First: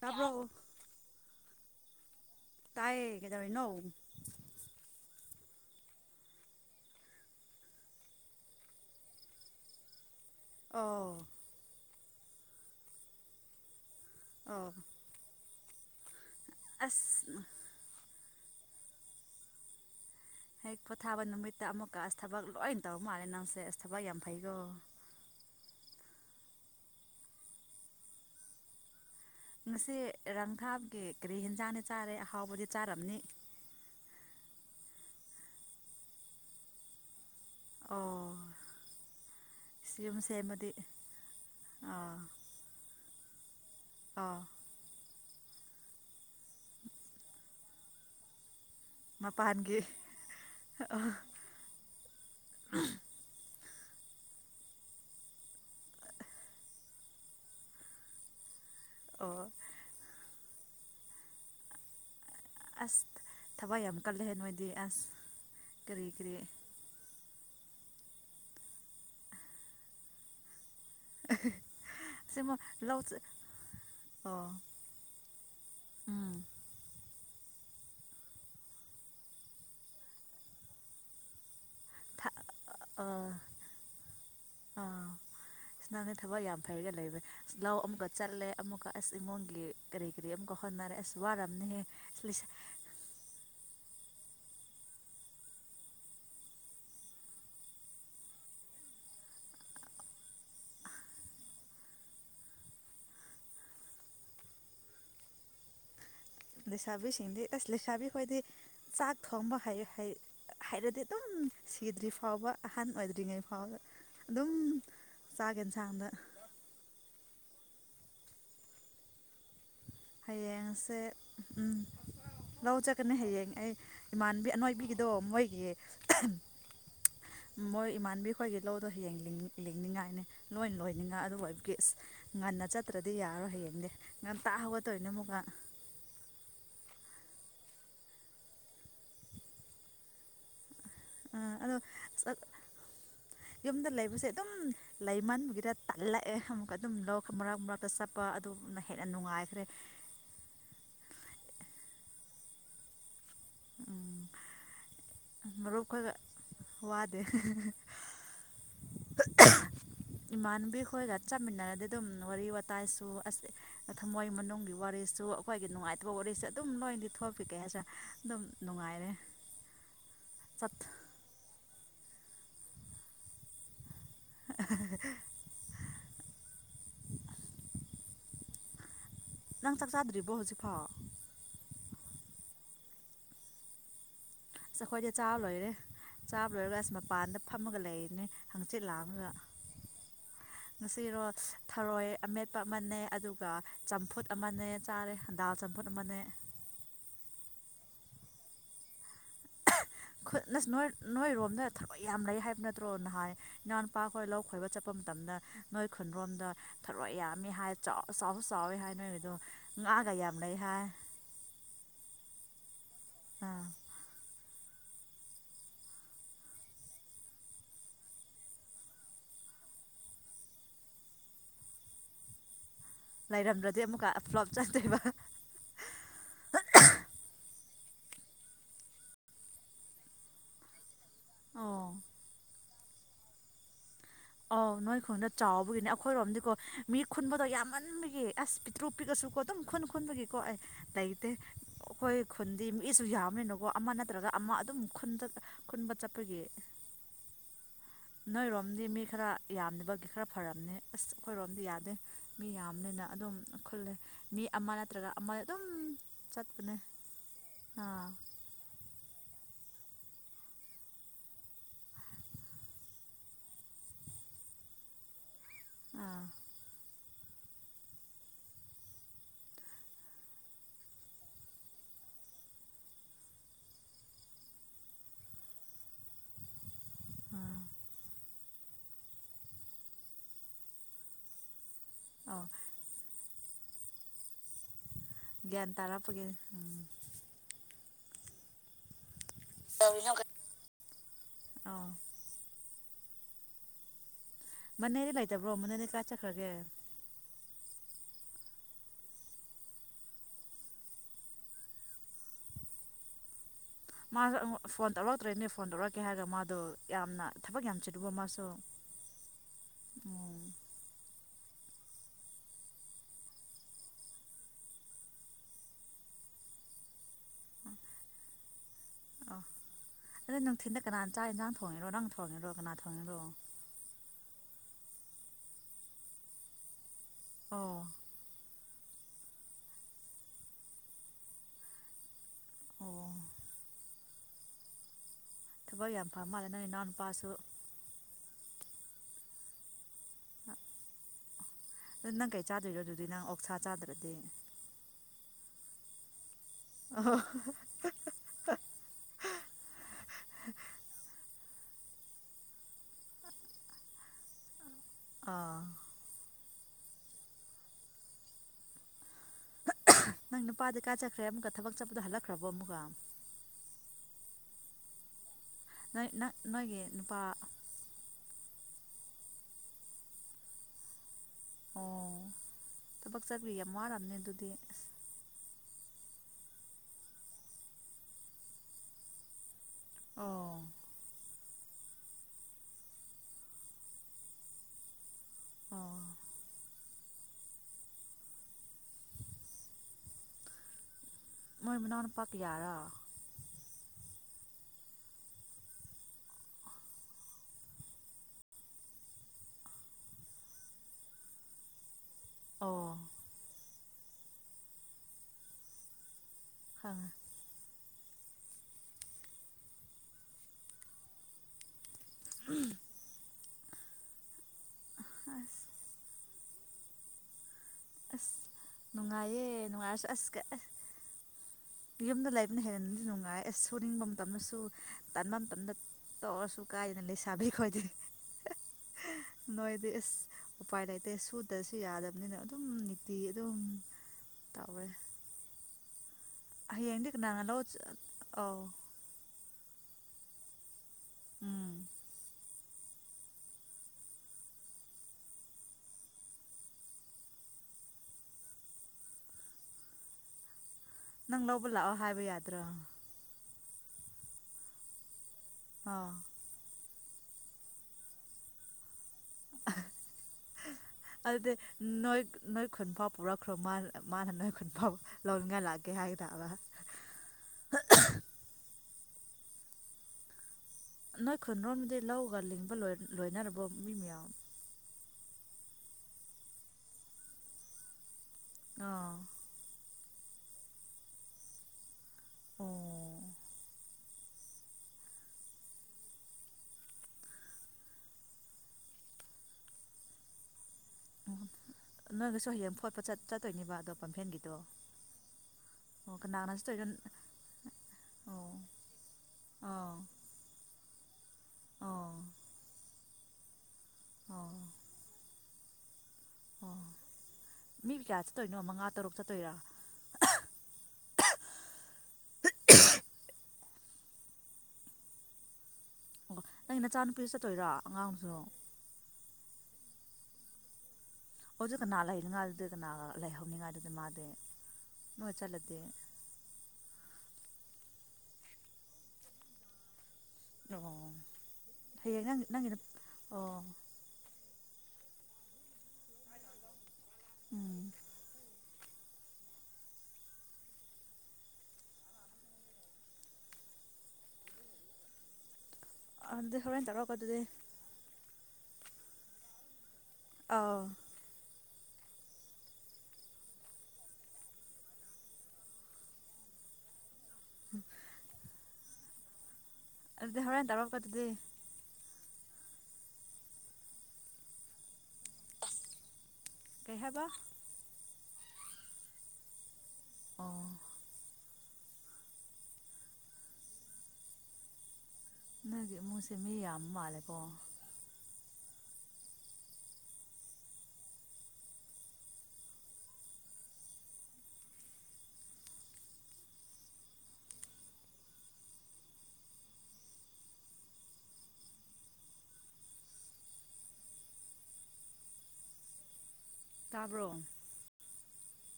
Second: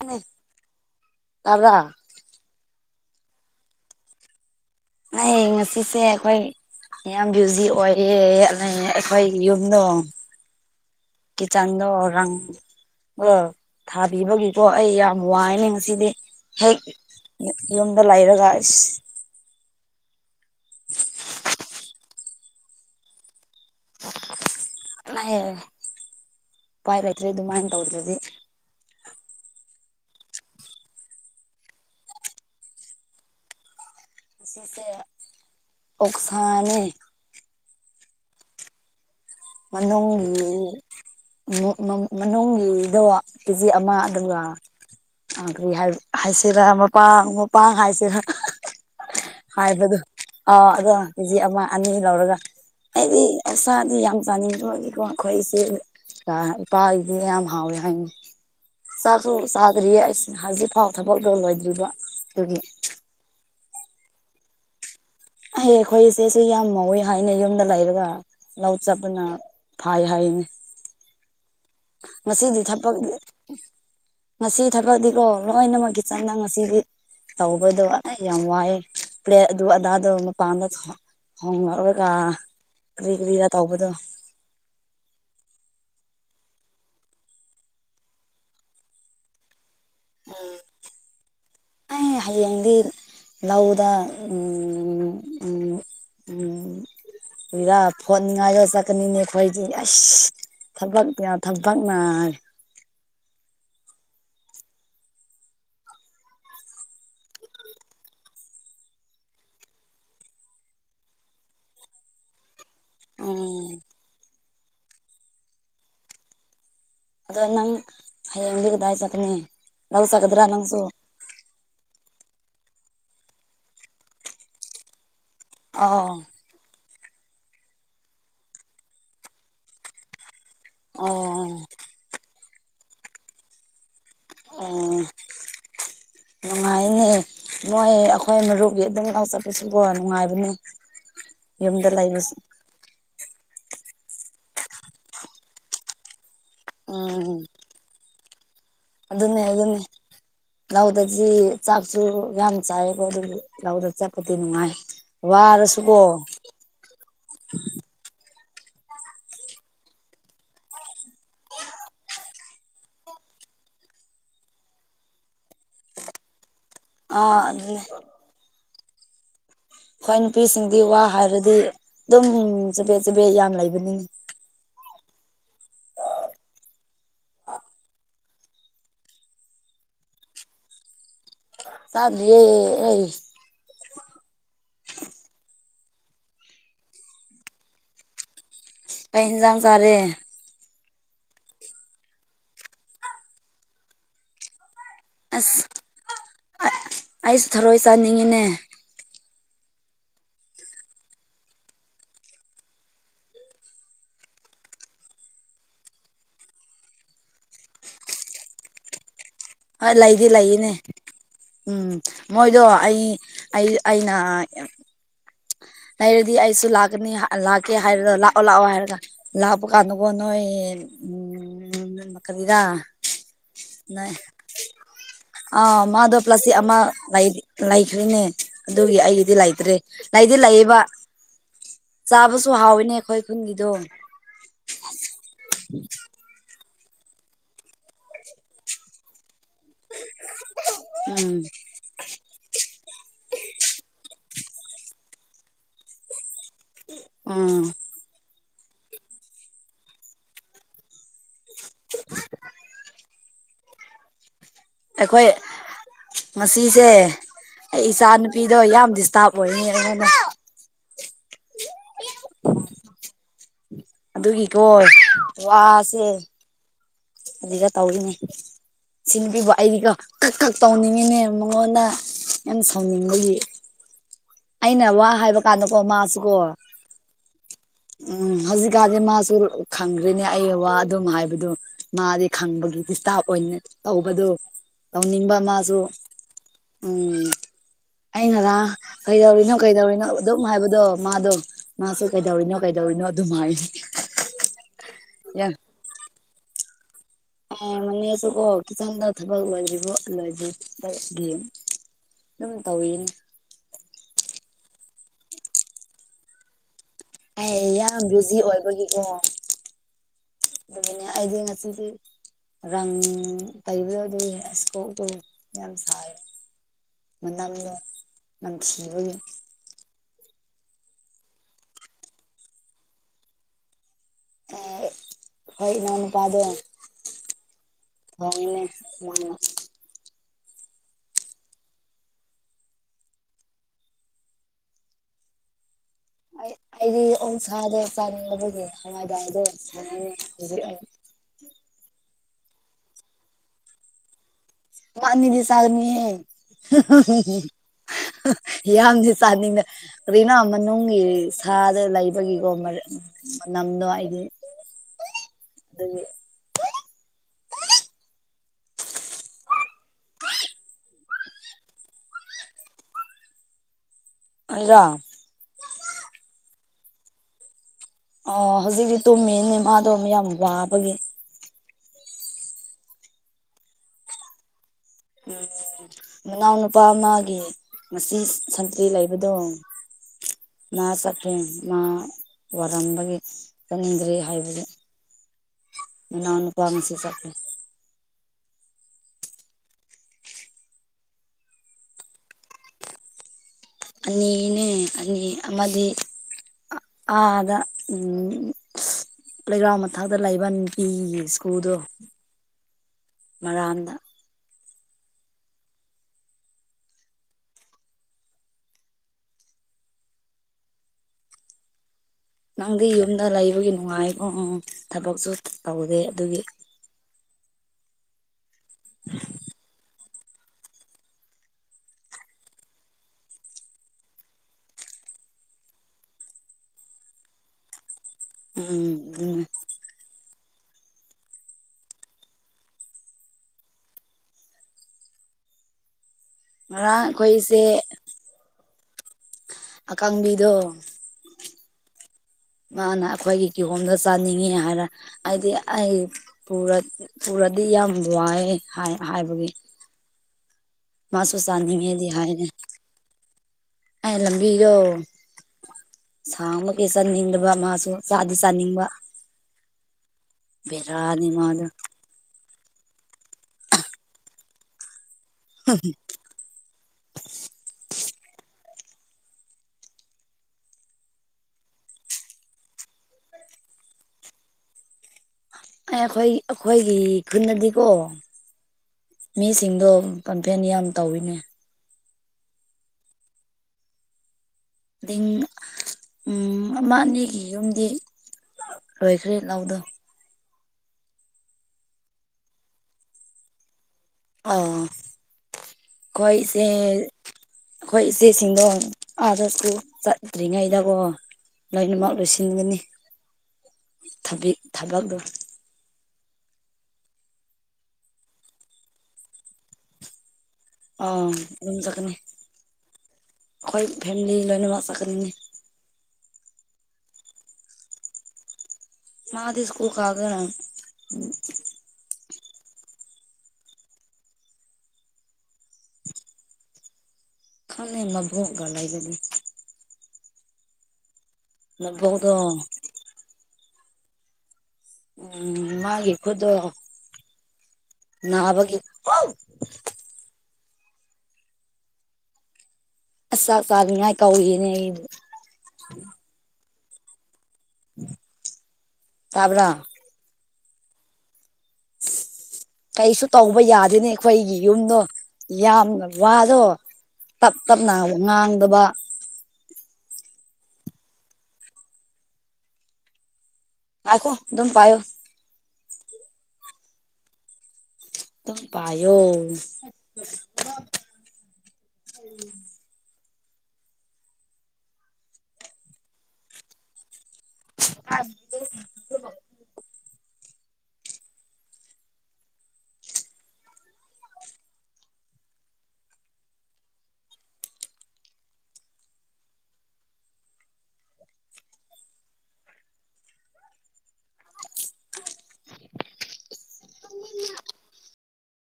ꯇꯕꯣ ꯇꯕ ꯇꯥꯏ ꯀꯩꯗꯕꯦ ꯅꯧ ꯑꯩ ꯉꯁꯤꯁꯦ ꯑꯩꯈꯣꯏ ꯌꯥꯝ ꯕꯤꯌꯨꯖꯤ ꯑꯣꯏꯌꯦꯦ ꯑꯩꯈꯣꯏ ꯌꯨꯝꯗꯣ ꯑꯣ ꯀ ꯆꯥꯟꯗ ꯑꯣꯔꯥꯡ ꯊꯥꯕꯤꯕꯒꯤꯀꯣ ꯑꯣ ꯑꯩ ꯌꯥꯝ ꯋꯥꯏꯅꯦ ꯉꯁꯤꯗꯤ ꯍꯦꯛ ꯑꯁ ꯌꯨꯝꯗ ꯂꯥꯏꯔꯒꯥꯁ ꯍꯦꯛ ꯄꯣꯊꯥꯕ ꯅꯨꯃꯤꯠꯇ ꯑꯃꯨꯛꯀ ꯊꯕꯛ ꯂꯣꯏꯅ ꯇꯧ ꯃꯥꯜꯂꯦ ꯅꯪꯁ ꯁꯦꯁ ꯊꯕ ꯌꯥꯝ ꯐꯩꯀꯣ ꯎꯄꯥꯏ ꯂꯥꯏꯇꯔꯤ ꯑꯗꯨꯃꯥꯏꯅ ꯇꯧꯗ꯭ꯔꯗꯤ ꯉꯁꯤ ꯔꯪꯈꯥꯞꯒꯤ ꯀꯔꯤ ꯍꯦꯟꯖꯥꯡꯅꯤ ꯆꯥꯔꯦ ꯑꯍꯥꯎꯕꯗꯤ ꯆꯥꯔꯝꯅꯤ ꯃꯁꯤꯖꯤꯁꯦ ꯑꯣꯞꯁꯅꯤ ꯑꯣ ꯁꯤ ꯌꯨꯝ ꯃꯅꯨꯡꯒꯤ ꯁꯦꯝꯃꯗꯤ ꯑꯥ ꯃꯅꯨꯡꯒꯤꯗ ꯀꯦꯖꯤ ꯑꯃ ꯑꯥ ꯑꯗꯨꯒ ꯔꯤ ꯍꯥꯏꯁꯤꯔꯥ ꯃꯄꯥꯡ ꯃꯄꯥꯡ ꯍꯥꯏꯁꯤꯔꯥ ꯃꯄꯥꯟꯒꯤ ꯍꯥꯏꯕꯗꯨ ꯑꯥ ꯑꯗꯣ ꯀꯦꯖꯤ ꯑꯃ ꯑꯅꯤ ꯂꯧꯔꯒ ꯑꯩꯗꯤ ꯄꯩꯁꯥꯗꯤ ꯌꯥꯝ ꯆꯥꯅꯤꯡꯀꯣ ꯑꯩꯈꯣꯏꯁꯦ ꯏꯄꯥ ꯑꯩꯁꯦ ꯌꯥꯝ ꯍꯥꯎꯋꯦ ꯍꯥꯏꯅꯤ ꯆꯥꯛꯁꯨ ꯑꯣ ꯆꯥꯗ꯭ꯔꯤꯌꯦ ꯑꯁ ꯍꯧꯖꯤꯛ ꯐꯥꯎ ꯊꯕꯛ ꯂꯧ ꯂꯣꯏꯗ꯭ꯔꯤꯕ ꯑꯗꯨꯒꯤ ꯊꯋꯥꯏ ꯌꯥꯝ ꯀꯜꯂꯦꯍꯦ ꯅꯣꯏꯗꯤ ꯑꯁ ꯍꯌꯦ ꯀꯔꯤ ꯀꯔꯤ ꯑꯩꯈꯣꯏꯁꯦꯁꯨ ꯌꯥꯝ ꯉꯧꯋꯦ ꯍꯥꯏꯅ ꯌꯨꯝꯗ ꯂꯩꯔꯒ ꯂꯧ ꯆꯠꯄꯅ ꯐꯥꯏ ꯍꯥꯏꯅꯤ ꯑꯁꯤꯃ ꯉꯁꯤꯗꯤ ꯊꯕꯛ ꯂꯧ ꯑꯣ ꯉꯁꯤ ꯊꯕꯛꯗꯤꯀꯣ ꯂꯣꯏꯅꯃꯛꯒꯤ ꯆꯪꯗ ꯎꯝ ꯉꯁꯤꯗꯤ ꯇꯧꯕꯗꯣ ꯑꯩ ꯌꯥꯝ ꯋꯥꯏ ꯄꯦ ꯑꯗꯨ ꯑꯗꯥꯗ ꯃꯄꯥꯟꯗ ꯍꯣꯡꯉꯔꯣꯏ ꯀ ꯊꯥ ꯀꯔꯤ ꯑꯥ ꯀꯔꯤꯗ ꯇꯧꯕꯗꯣ ꯑꯥ ꯑꯁ ꯅꯪꯅ ꯊꯕꯛ ꯌꯥꯝ ꯐꯩꯔ ꯂꯩꯕ ꯂꯧ ꯑꯃꯨꯛꯀ ꯆꯠꯂꯦ ꯑꯃꯨꯛꯀ ꯑꯁ ꯏꯉꯨꯡꯒꯤ ꯀꯔꯤ ꯀꯔꯤ ꯑꯃ ꯀꯥꯎ ꯍꯣꯠꯅꯔꯦ ꯑꯁ ꯋꯥꯔꯝꯅꯍꯦ ꯑꯩ ꯎ ꯎ ꯎ ꯏꯔꯥ ꯐꯣꯠꯅꯤꯡꯉꯥꯏꯗ ꯆꯠꯀꯅꯤꯅꯦ ꯈꯣꯏꯁꯤꯅꯦ ꯑꯁ ꯊꯕꯛꯌꯥ ꯊꯕꯛꯅ ꯂꯩꯁꯥꯕꯤꯁꯤꯡꯗꯤ ꯇꯁ ꯂꯩꯁꯥꯕꯤꯈꯣꯏꯗꯤ ꯆꯥꯛ ꯊꯣꯡꯕ ꯍꯩ ꯍꯩ ꯍꯥꯏꯔꯗꯤ ꯑꯗꯨꯝ ꯁꯤꯗ꯭ꯔꯤ ꯐꯥꯎꯕ ꯑꯍꯟ ꯑꯣꯏꯗ꯭ꯔꯤꯉꯩ ꯎꯝ ꯐꯥꯎꯕ ꯑꯗꯨꯝ ꯆꯥꯒ ꯏꯟꯁꯥꯡꯗ ꯑꯗꯣ ꯅꯪ ꯍꯌꯦꯡ ꯏꯗꯤꯒꯗꯥꯏ ꯆꯠꯀꯅꯤ ꯂꯥꯛ ꯆꯠꯀꯗ꯭ꯔꯥ ꯅꯪꯁꯨ ꯍꯌꯦꯡꯁꯦ ꯂꯧ ꯆꯠꯀꯅꯤ ꯍꯌꯦꯡ ꯑꯩ ꯏꯃꯥꯟꯕꯤ ꯑꯅꯣꯏꯕꯤꯒꯤꯗꯣ ꯃꯣꯏꯒꯤ ꯑꯧ ꯃꯣꯏ ꯏꯃꯥꯟꯕꯤ ꯈꯣꯏꯒꯤ ꯂꯧꯗꯣ ꯍꯌꯦꯡ ꯂꯤꯡꯅꯤꯡꯉꯥꯏꯅꯦ ꯂꯣꯏꯅ ꯑꯣ ꯂꯣꯏꯅꯤꯡꯉ ꯑꯗꯨ ꯑꯣꯏꯕꯒꯤ ꯑꯁ ꯉꯟꯅ ꯆꯠꯇ꯭ꯔꯗꯤ ꯌꯥꯔꯣꯏ ꯍꯌꯦꯡꯗꯤ ꯉꯟꯅ ꯇꯥꯛꯍꯒ ꯎ ꯉꯥꯏ ꯑꯅꯦ ꯅꯣꯏ ꯑꯩꯈꯣꯏ ꯃꯔꯨꯞꯒꯤ ꯑꯗꯨꯝ ꯂꯥꯎ ꯆꯠꯄꯁꯤꯕꯣ ꯅꯨꯡꯉꯥꯏꯕꯅꯦ ꯑꯥ ꯑꯗꯣ ꯌꯨꯝꯗ ꯂꯩꯥꯏ ꯌꯨꯝꯗ ꯂꯩꯕꯁꯦ ꯑꯗꯨꯝ ꯂꯩꯃꯟꯕꯒꯤꯔ ꯇꯜꯂꯛꯑꯦ ꯑꯃꯨꯛꯀ ꯑꯗꯨꯝ ꯂꯧꯣꯛ ꯎꯝ ꯃꯔꯥꯛ ꯃꯔꯥꯛꯛꯇ ꯆꯞ ꯑꯗꯨꯅꯦ ꯑꯗꯨꯅꯦ ꯂꯧꯧꯗꯗꯤ ꯆꯥꯛꯁꯨ ꯌꯥꯝ ꯆꯥꯏꯀꯣ ꯑꯗꯨꯕꯨ ꯂꯗ ꯎꯝ ꯆꯠꯄꯗꯤ ꯅꯨꯡꯉꯥꯏ ꯃꯔꯨꯞ ꯋꯥꯔꯁꯨꯀꯣ ꯈꯣꯏꯒ ꯋꯥꯗꯦ [unintelligible] ꯏꯃꯥꯟꯅꯕꯤ ꯑꯩꯈꯣꯏꯒ ꯆꯠꯃꯤꯟꯅꯔꯗꯤ ꯑꯗꯨꯝ ꯋꯥꯔꯤ ꯋꯥꯇꯥꯏꯁꯨ ꯑꯁ ꯊꯝꯃꯣꯏ ꯃꯅꯨꯡꯒꯤ ꯋꯥꯔꯤ ꯁꯨ ꯑꯩꯈꯣꯏꯒꯤ ꯅꯨꯡꯉꯥꯏꯇꯕ ꯋꯥꯔꯤꯁꯦ ꯑꯗꯨꯝ ꯂꯣꯏꯅꯗꯤ ꯊꯣꯛꯄꯤ ꯑꯥ ꯀꯦ ꯍꯥꯏꯁꯨ ꯑꯗꯨꯅꯦ ꯑꯗꯨꯝ ꯅꯨꯡꯉꯥꯏꯔꯦ ꯍꯣꯏ ꯆꯠ ꯅꯨꯄꯤꯁꯤꯡꯗꯤ ꯋꯥ ꯍꯥꯏꯔꯗꯤ ꯑꯗꯨꯝ ꯆꯄꯦꯠ ꯆꯄꯦꯠ ꯌꯥꯝ ꯂꯩꯕꯅꯤ ꯅꯪ ꯆꯥꯛ ꯆꯥꯗ꯭ꯔꯤꯕꯣ ꯍꯧꯖꯤꯛꯐꯥꯎ ꯇꯗꯤ ꯑꯩ ꯑꯁ ꯑꯩꯈꯣꯏꯗꯤ ꯆꯥꯕ ꯂꯣꯏꯔꯦ ꯆꯥꯕ ꯂꯣꯏꯔꯒ ꯑꯁ ꯃꯄꯥꯟꯗ ꯐꯝꯃꯒ ꯂꯩꯔꯤꯅꯤ ꯄ ꯍꯖꯥꯡ ꯇꯔꯦ ꯉꯁꯤꯔꯣꯜ ꯊꯔꯣꯏ ꯑꯃꯦꯠꯄ ꯑꯃꯅꯦ ꯑꯗꯨꯒ ꯆꯝꯐꯨꯠ ꯑꯃꯅꯦ ꯆꯥꯔꯦ ꯗꯥꯜ ꯑꯁ ꯆꯝꯐꯨꯠ ꯑꯃꯅꯦ ꯑꯩꯁꯨ ꯊꯔꯣꯏ ꯆꯥꯅꯤꯡꯉꯤꯅꯦ ꯈꯨꯠꯅ ꯅꯣꯏ ꯅꯣꯏꯔꯣꯝꯗ ꯊꯕꯛ ꯌꯥꯝ ꯂꯩ ꯍꯥꯏꯕ ꯅꯠꯇ꯭ꯔꯣ ꯅꯍꯥꯟ ꯏꯟꯎ ꯅꯨꯄꯥ ꯈꯣꯏ ꯂꯧ ꯈꯣꯏꯕ ꯆꯠꯄ ꯃꯇꯝꯗ ꯅꯣꯏ ꯈꯨꯟꯔꯣꯝꯗ ꯊꯔꯣꯏ ꯌꯥꯝꯃꯤ ꯍꯥꯏ ꯆꯥꯎꯁꯨ ꯆꯥꯎꯋꯤ ꯍꯥꯏ ꯅꯣꯏ ꯑꯗꯣ ꯑ ꯂꯩꯗꯤ ꯂꯩꯏꯅꯦ ꯎꯝ ꯃꯣꯏꯗꯣ ꯑꯩ ꯑꯥ ꯑꯩ ꯑꯩꯅ ꯂꯩꯔꯗꯤ ꯑꯩꯁꯨ ꯂꯥꯛꯀꯅꯤ ꯍꯛ-ꯂꯥꯛꯀꯦ ꯍꯥꯏꯔ ꯂꯥꯛꯑꯣ ꯂꯥꯛꯑꯣ ꯍꯥꯏꯔꯒ ꯂꯥꯛꯄ ꯀꯥꯟꯗꯀꯣ ꯅꯣꯏ ꯎꯝ ꯃ ꯀꯔꯤꯔꯥ ꯂꯩꯔꯝꯗ꯭ꯔꯗꯤ ꯑꯃꯨꯛꯀ ꯅꯩ ꯐ꯭ꯂꯣꯞ ꯆꯠꯇꯣꯏꯕ ꯑ ꯃꯥꯗꯣ ꯄꯂ꯭ꯥꯁꯇꯤꯛ ꯑꯃꯥ ꯂꯩꯗꯤ ꯂꯩꯈ꯭ꯔꯦꯅꯦ ꯑꯗꯨꯒꯤ ꯑꯩꯒꯤꯗꯤ ꯂꯩꯇ꯭ꯔꯦ ꯂꯩꯗꯤ ꯂꯩꯌꯦꯕ ꯑꯣ ꯆꯥꯕꯁꯨ ꯍꯥꯎꯋꯦꯅꯦ ꯑꯩꯈꯣꯏ ꯈꯨꯟꯒꯤꯗꯣ ꯑꯧ ꯅꯣꯏ ꯈꯣꯡꯗ ꯆꯥꯎꯕꯒꯤꯅꯦ ꯑꯩꯈꯣꯏꯔꯣꯝꯗꯤꯀꯣ ꯃꯤ ꯈꯨꯟꯕꯗꯣ ꯌꯥꯝꯃꯟꯕꯒꯤ ꯑꯁ ꯄꯤꯛꯇ꯭ꯔꯨꯛ ꯄꯤꯛꯑꯁꯨ ꯈꯣꯠ ꯗꯨꯝ ꯈꯨꯟ ꯈꯨꯟꯗꯨꯒꯤꯀꯣ ꯑꯦ ꯂꯩꯇꯦ ꯎꯝ ꯑꯩꯈꯣꯏ ꯈꯨꯟꯗꯤ ꯃꯤꯁꯨ ꯌꯥꯝꯃꯦꯅꯀꯣ ꯑꯃ ꯅꯠꯇ꯭ꯔꯒ ꯑꯃ ꯑꯗꯨꯝ ꯈꯨꯟꯗ ꯈꯨꯟꯕ ꯆꯠꯄꯒꯤ ꯑꯝ ꯅꯣꯏꯔꯣꯝꯗꯤ ꯃꯤ ꯈꯔ ꯌꯥꯝꯕꯒꯤ ꯈꯔ ꯐꯔꯔꯕꯅꯤ ꯑꯁ ꯑꯩꯈꯣꯏꯔꯣꯝꯗꯤ ꯌꯥꯗꯦ ꯃꯤ ꯌꯥꯝꯅꯤꯅ ꯑꯗꯨꯝ ꯈꯨꯜꯂꯦ ꯃꯤ ꯑꯃ ꯅꯠꯇ꯭ꯔꯒ ꯑꯩꯈꯣꯏ ꯑꯃ ꯑꯗꯨꯝ ꯆꯠꯄꯅꯦ ꯉꯁꯤꯁꯦ ꯑꯩ ꯑꯥ ꯏꯆꯥ ꯅꯨꯨꯄꯤꯗꯣ ꯌꯥꯝ ꯗꯤꯁꯇꯥꯔꯕ ꯑꯣꯏꯣꯏꯅꯤ ꯌꯥꯔꯒꯅ [inaudible] ꯑꯗꯨꯒꯤꯀꯣ ꯋꯥꯁꯦ ꯑꯥ ꯑꯗꯨꯒ ꯇꯧꯔꯤꯅꯦ ꯆꯤꯡꯕꯤꯕ ꯑꯩꯒ ꯀꯛ ꯀꯛ ꯇꯥꯎꯅꯤꯡꯉꯦꯅꯦ ꯃꯉꯣꯟꯗ ꯌꯥꯝ ꯁꯥꯎꯅꯤꯡꯕꯒꯤ ꯑꯩꯅ ꯋꯥ ꯍꯥꯏꯕ ꯀꯥꯟꯗꯀꯣ ꯃꯥꯁꯨꯀꯣ ꯑꯥ ꯎꯝ ꯍꯧꯖꯤꯛꯀꯥꯟꯗꯤ ꯃꯥꯁꯨ ꯈꯪꯒ꯭ꯔꯦꯅꯦ ꯑꯩ ꯋꯥ ꯑꯗꯨꯝ ꯍꯥꯏꯕꯗꯨ ꯃꯥꯗꯤ ꯑꯧ ꯈꯪꯕꯒꯤ ꯗꯤꯁꯇꯥꯔꯕ ꯑꯣꯏꯅ ꯇꯧꯕꯗꯣ ꯇꯧꯅꯤꯡꯕ ꯒ꯭ꯌꯥꯟ ꯃꯥꯖꯤ ꯇꯥꯔꯛꯄꯒꯤ ꯎꯝ ꯑꯩꯅꯔꯥ ꯀꯩꯗꯧꯔꯤꯅꯣ ꯀꯩꯗꯧꯔꯤꯅꯣ ꯑꯗꯨꯝ ꯍꯥꯏꯕꯗꯣ ꯃꯥꯗꯣ ꯑꯧ ꯃꯥꯁꯨ ꯀꯩꯗꯧꯔꯤꯅꯣ ꯀꯩꯗꯧꯅꯣ ꯑꯗꯨꯝ ꯍꯥꯏ [unintelligible] ꯃꯅꯦ ꯂꯩꯇꯕ꯭ꯔꯣ ꯃꯅꯦꯗꯤ ꯀꯥꯏ ꯆꯠꯈ꯭ꯔꯒꯦ ꯑ ꯃꯅꯦꯁꯨꯀꯣ ꯀꯤꯆꯟꯗ ꯊꯕꯛ ꯂꯣꯏꯗ꯭ꯔꯤꯕ ꯂꯣꯏꯗ꯭ꯔꯤ ꯕꯒꯤ ꯗꯨꯝ ꯇꯧꯋꯦꯅꯦ ꯃꯥꯁꯨ ꯑꯃꯨꯛ ꯐꯣꯟ ꯇꯧꯔꯛꯇ꯭ꯔꯦꯅꯦ ꯐꯣꯟ ꯇꯧꯔꯛꯀꯦ ꯍꯥꯏꯔꯒ ꯃꯥꯗꯣ ꯌꯥꯝꯅ ꯊꯕꯛ ꯑꯩ ꯌꯥꯝ ꯆꯤꯜꯂꯨꯕ ꯕꯤꯖꯤ ꯃꯥꯁꯨ ꯑꯣꯏꯕꯒꯤꯀꯣ ꯎꯝ ꯑꯣꯏꯕꯅꯦ ꯑꯩꯗꯤ ꯉꯥ ꯆꯤꯗꯤ ꯔꯪ ꯇꯩꯕꯗꯣ ꯗꯨꯒꯤ ꯑꯁ ꯀꯣꯛ ꯇꯣ ꯌꯥꯝ ꯁꯥꯏꯌꯦ ꯃꯅꯝꯗꯣ ꯅꯝꯊꯤꯕꯒꯤ ꯑꯗ ꯅꯨꯡꯊꯤꯟꯗ ꯀꯅꯥ ꯆꯥꯛ ꯏꯟꯖꯥꯡ ꯊꯣꯡꯉꯤꯔꯣ ꯅꯪ ꯊꯣꯡꯉꯤꯔꯣ ꯀꯅꯥ ꯊꯣꯡꯉꯤꯔꯣ ꯑꯦ ꯑꯩ ꯏꯅꯥꯎ ꯅꯨꯄꯥꯗꯨ ꯑꯣ ꯂꯨꯍꯣꯡꯂꯦ ꯃꯣꯏꯅ ꯑꯣ ꯊꯕꯛ ꯌꯥꯝ ꯐ ꯃꯥꯜꯂꯦ ꯑꯩ ꯅꯪ ꯏꯅꯥꯎ ꯑꯩꯗꯤ ꯅꯨꯄꯥꯁꯨ ꯑꯣꯛꯁꯥꯗꯣ ꯆꯥꯅꯤꯡꯗꯕꯒꯤ ꯍꯋꯥꯏꯖꯥꯔꯗꯣ [inaudible] [unintelligible] ꯑꯗꯨ ꯅꯪ ꯀꯩ ꯆꯥꯗꯣꯏꯔꯣ ꯑꯗꯨꯗꯤ ꯅꯪ ꯑꯣꯛꯁꯥ ꯆꯥꯗ꯭ꯔꯗꯤ ꯑꯃꯥ ꯑꯅꯤꯗꯤ ꯆꯥꯒꯅꯤꯌꯦ [unintelligible] ꯌꯥꯝꯗꯤ ꯆꯥꯅꯤꯡꯅ ꯀꯔꯤꯅꯣ ꯃꯅꯨꯡꯒꯤ ꯊꯥꯗ ꯂꯩꯕꯒꯤꯀꯣ ꯃꯔꯤ-ꯃꯅꯝꯗꯣ ꯑꯩꯗꯤ ꯑꯥ ꯑꯗꯨꯒꯤ [unintelligible] ꯅꯪ ꯅꯨꯄꯥꯗꯤ ꯀꯥꯏ ꯆꯠꯈ꯭ꯔꯦ ꯑꯃꯨꯛꯀ ꯊꯕꯛ ꯆꯠꯄꯗꯣ ꯍꯜꯂꯛꯈ꯭ꯔꯕꯣ ꯑꯃꯨꯛꯀ ꯑꯩ ꯔꯥ ꯅꯣꯏ -ꯅꯪ -ꯅꯣꯏꯒꯤ ꯅꯨꯄꯥ ꯑꯣ ꯍꯧꯖꯤꯛꯇꯤ ꯇꯨꯝꯃꯦꯅꯦ ꯃꯥꯗꯣ ꯃꯌꯥꯝ ꯋꯥꯕꯒꯤ ꯑꯣ ꯊꯕꯛ ꯆꯠꯄꯒꯤ ꯌꯥꯝ ꯋꯥꯔꯝꯅꯤ ꯑꯗꯨꯗꯤ ꯑꯁ ꯎꯝ ꯃꯅꯥꯎꯅꯨꯄꯥ ꯑꯃꯒꯤ ꯉꯁꯤ ꯁꯟꯇ꯭ꯔꯤ ꯂꯩꯕꯗꯣ ꯑꯣ ꯃꯥ ꯆꯠꯈ꯭ꯔꯦ ꯃꯥ ꯋꯥꯔꯝꯕꯒꯤ ꯆꯪꯅꯤꯡꯗ꯭ꯔꯔꯤ ꯍꯥꯏꯕꯗꯨ ꯑꯣ ꯏꯟꯅꯟꯅ ꯀꯥꯃꯤꯁꯤ ꯆꯄꯦ ꯃꯣꯏ ꯃꯅꯥꯎꯅ ꯄꯥꯛ ꯌꯥꯔ ꯑꯅꯦ ꯑ ꯑꯗꯤ ꯑ ꯑꯗ ꯎꯝ ꯂꯩꯔꯥꯎ ꯃꯊꯛꯇ ꯂꯩꯕ ꯅꯨꯄꯤꯒꯤ ꯁ꯭ꯀꯨꯜꯗꯣ ꯑꯣ ꯃꯔꯥꯟꯗ ꯍꯥ ꯅꯪꯗꯤ ꯌꯨꯝꯗ ꯂꯩꯕꯒꯤ ꯅꯨꯡꯉꯥꯏꯀꯣ ꯊꯕꯛꯁꯨ ꯑꯁ ꯇꯧꯗꯦ ꯑꯗꯨꯒꯤ ꯑꯁ ꯅꯨꯡꯉꯥꯏꯌꯦ ꯅꯨꯡꯉꯥꯏꯔꯁꯨ ꯑꯁ ꯌꯨꯝꯗ ꯂꯩꯕꯅ ꯍꯦꯟꯅꯗꯤ ꯅꯨꯡꯉꯥꯏ ꯑ ꯁꯨꯅꯤꯡꯕ ꯃꯇꯝꯗꯁꯨ ꯇꯟꯕ ꯃꯇꯝꯗ ꯇꯧꯔꯁꯨꯨ ꯀꯥꯏꯗꯦ ꯂꯩꯁꯥꯕꯤ ꯈꯣꯏꯗꯤ ꯎꯝ ꯎꯝ ꯎꯄꯥꯏ ꯂꯩꯇꯦ ꯁꯨꯗ꯭ꯔꯁꯨ ꯌꯥꯗꯕꯅꯤꯅ ꯑꯗꯨꯝ ꯅꯤꯇꯤꯒꯤ ꯑꯗꯨꯝ ꯇꯧꯋꯦ ꯉꯔꯥꯡ ꯍꯌꯦꯡꯗꯤ ꯑꯩꯈꯣꯏ ꯀꯅꯥꯒ ꯂꯧ ꯆ-ꯑꯧ ꯑꯀꯡꯕꯤꯗꯣ ꯎꯝ ꯃꯥꯅ ꯑꯩꯈꯣꯏꯒꯤ ꯀꯤꯍꯣꯝꯗ ꯆꯥꯅꯤꯡꯉꯦ ꯍꯥꯏꯔ ꯑꯩꯗꯤ ꯑꯩ ꯄꯨꯔꯛ-ꯄꯨꯔ ꯄꯗꯤ ꯌꯥꯝ ꯋꯥꯏꯌꯦ ꯍꯥꯏ - ꯍꯥꯏꯕꯒꯤ ꯃꯥ ꯁ ꯅꯪ ꯁ ꯂꯧꯕ ꯂꯥꯛꯑꯣ ꯍꯥꯏꯕ ꯍꯥꯏ ꯌꯥꯗ꯭ꯔꯣ ꯑꯦ ꯂꯕꯤ ꯌ ꯑꯣ ꯁꯥ ꯑꯃ ꯀꯩ ꯆꯥꯅꯤꯡꯗꯕ ꯃꯥꯁꯨ ꯆꯥꯗꯤ ꯆꯥꯅꯤꯡꯕ ꯕꯔꯥꯅꯤ ꯃꯥ ꯑꯗꯨꯗꯤ ꯑꯗꯨ ꯅꯣꯏ ꯅꯣꯏ ꯈꯨꯟꯐꯥꯎ ꯄꯨꯔꯛꯈ꯭ꯔꯣ ꯃꯥꯅ ꯃꯥꯅ ꯅꯣꯏ ꯈꯨꯟꯐꯥꯎ ꯂꯣꯅꯤꯡꯒ ꯂꯒ ꯍꯥꯏꯒꯗ ꯋꯥ ꯅꯣꯏ ꯈꯨꯟꯔꯣꯝꯗꯤ ꯂꯧꯒ ꯂꯤꯡꯕ ꯂꯣꯏꯅꯔꯕꯣ ꯃꯤ ꯃꯌꯥꯝ ꯑꯦ ꯑꯩꯈꯣꯏ ꯑꯩꯈꯣꯏꯒꯤ ꯈꯨꯜꯗꯗꯤꯀꯣ ꯑꯥ ꯃꯤꯁꯤꯡꯗꯣ ꯀꯝꯄꯦꯟ ꯌꯥꯝ ꯇꯧꯋꯤꯅꯦ ꯑꯣ ꯑ ꯎ ꯑꯃ ꯑꯅꯤꯒꯤ ꯌꯨꯝꯗꯤ ꯂꯣꯢꯈ꯭ꯔꯥ ꯂꯧꯗꯣ ꯎ ꯅꯣꯏꯒꯁꯨ ꯍꯌꯦꯡ ꯐꯣꯠꯄ ꯆꯠꯇꯣꯏꯅꯦꯕ ꯑꯗꯣ ꯄꯥꯝꯐꯦꯟꯒꯤꯗꯣ ꯑꯩꯈꯣꯏꯁꯦ ꯑꯩꯈꯣꯏ ꯑꯣ ꯏꯆꯦꯁꯤꯡꯗꯣ ꯑꯥꯗꯁꯨ ꯑꯣ ꯆꯠꯇ꯭ꯔꯤꯉꯩꯗꯀꯣ ꯑꯣ ꯂꯣꯏꯅꯃꯛ ꯂꯣꯏꯁꯤꯟꯒꯅꯤ ꯑꯣ ꯊꯕꯛꯇꯗꯣ ꯑꯣ ꯃꯤ ꯀ ꯀꯌꯥ ꯆꯠꯇꯣꯏꯅꯣ ꯃꯉꯥ ꯇꯔꯨꯛ ꯆꯠꯇꯣꯏꯔꯥ ꯑ ꯑꯗꯨꯝ ꯆꯠꯒꯅꯤ ꯑꯩꯈꯣꯏ ꯐꯦꯃꯤꯂꯤ ꯂꯣꯏꯅ ꯆꯠꯀꯗꯕꯅꯦ ꯑꯣ ꯅꯪ ꯅꯆꯥꯅꯨꯄꯤꯁꯨ ꯆꯠꯇꯣꯏꯔꯣ ꯑꯉꯥꯡꯁꯨ ꯃꯥꯗꯤ ꯏ꯭ꯁꯀꯨꯜ ꯀꯒꯅ ꯑꯗꯨ ꯀꯅꯥ ꯂꯩꯅꯤꯡꯉꯥꯏꯗꯨꯗꯤ ꯀꯅꯥ ꯂꯩꯍꯧꯅꯤꯉꯥꯏꯗꯨꯗꯤ ꯃꯥꯗꯤ ꯃꯥ ꯆꯂꯗ ꯈꯅ ꯂꯚꯨꯡꯀ ꯂꯩꯒꯅꯤ ꯑꯣ ꯃꯕꯣꯛꯗꯣ ꯍꯌꯦꯡ ꯅꯪꯗ ꯑꯣ ꯎꯝ ꯃꯥꯒꯤ ꯈꯨꯠꯇꯣ ꯎꯝ ꯅꯥꯕꯒꯤ ꯋꯧ ꯑꯗꯃꯤ ꯀꯧꯅꯦ ꯑꯗ ꯍꯣꯔꯦꯟ ꯇꯔꯣ ꯀ ꯑꯗꯨꯗꯤ ꯇꯥꯕ꯭ꯔ ꯑꯥꯎ ꯀꯩꯁꯨ ꯇꯧꯕ ꯌꯥꯗꯦꯅꯤ ꯑꯩꯈꯣꯏꯒꯤ ꯌꯨꯝꯗꯣ ꯌꯥꯝꯅ ꯋꯥꯗꯣ ꯇꯞ ꯇꯞ ꯉꯥꯡꯗꯕ ꯑꯗꯨꯗꯤ ꯍꯣꯔꯦꯟ ꯇꯧꯔꯛꯄ ꯑꯗꯨꯗꯤ ꯂꯀꯣ ꯑꯗꯨꯝ ꯄꯥꯏꯣ ꯥꯏꯍꯕ ꯇꯝ ꯄꯥꯏꯣ ꯑꯣ ꯅꯒꯤ ꯃꯨꯁꯦ ꯃꯤ ꯌꯥꯝ ꯃꯥ ꯂꯩꯦꯀꯣ [unintelligible] [unintelligible] ꯇꯥꯕ꯭ꯔꯣ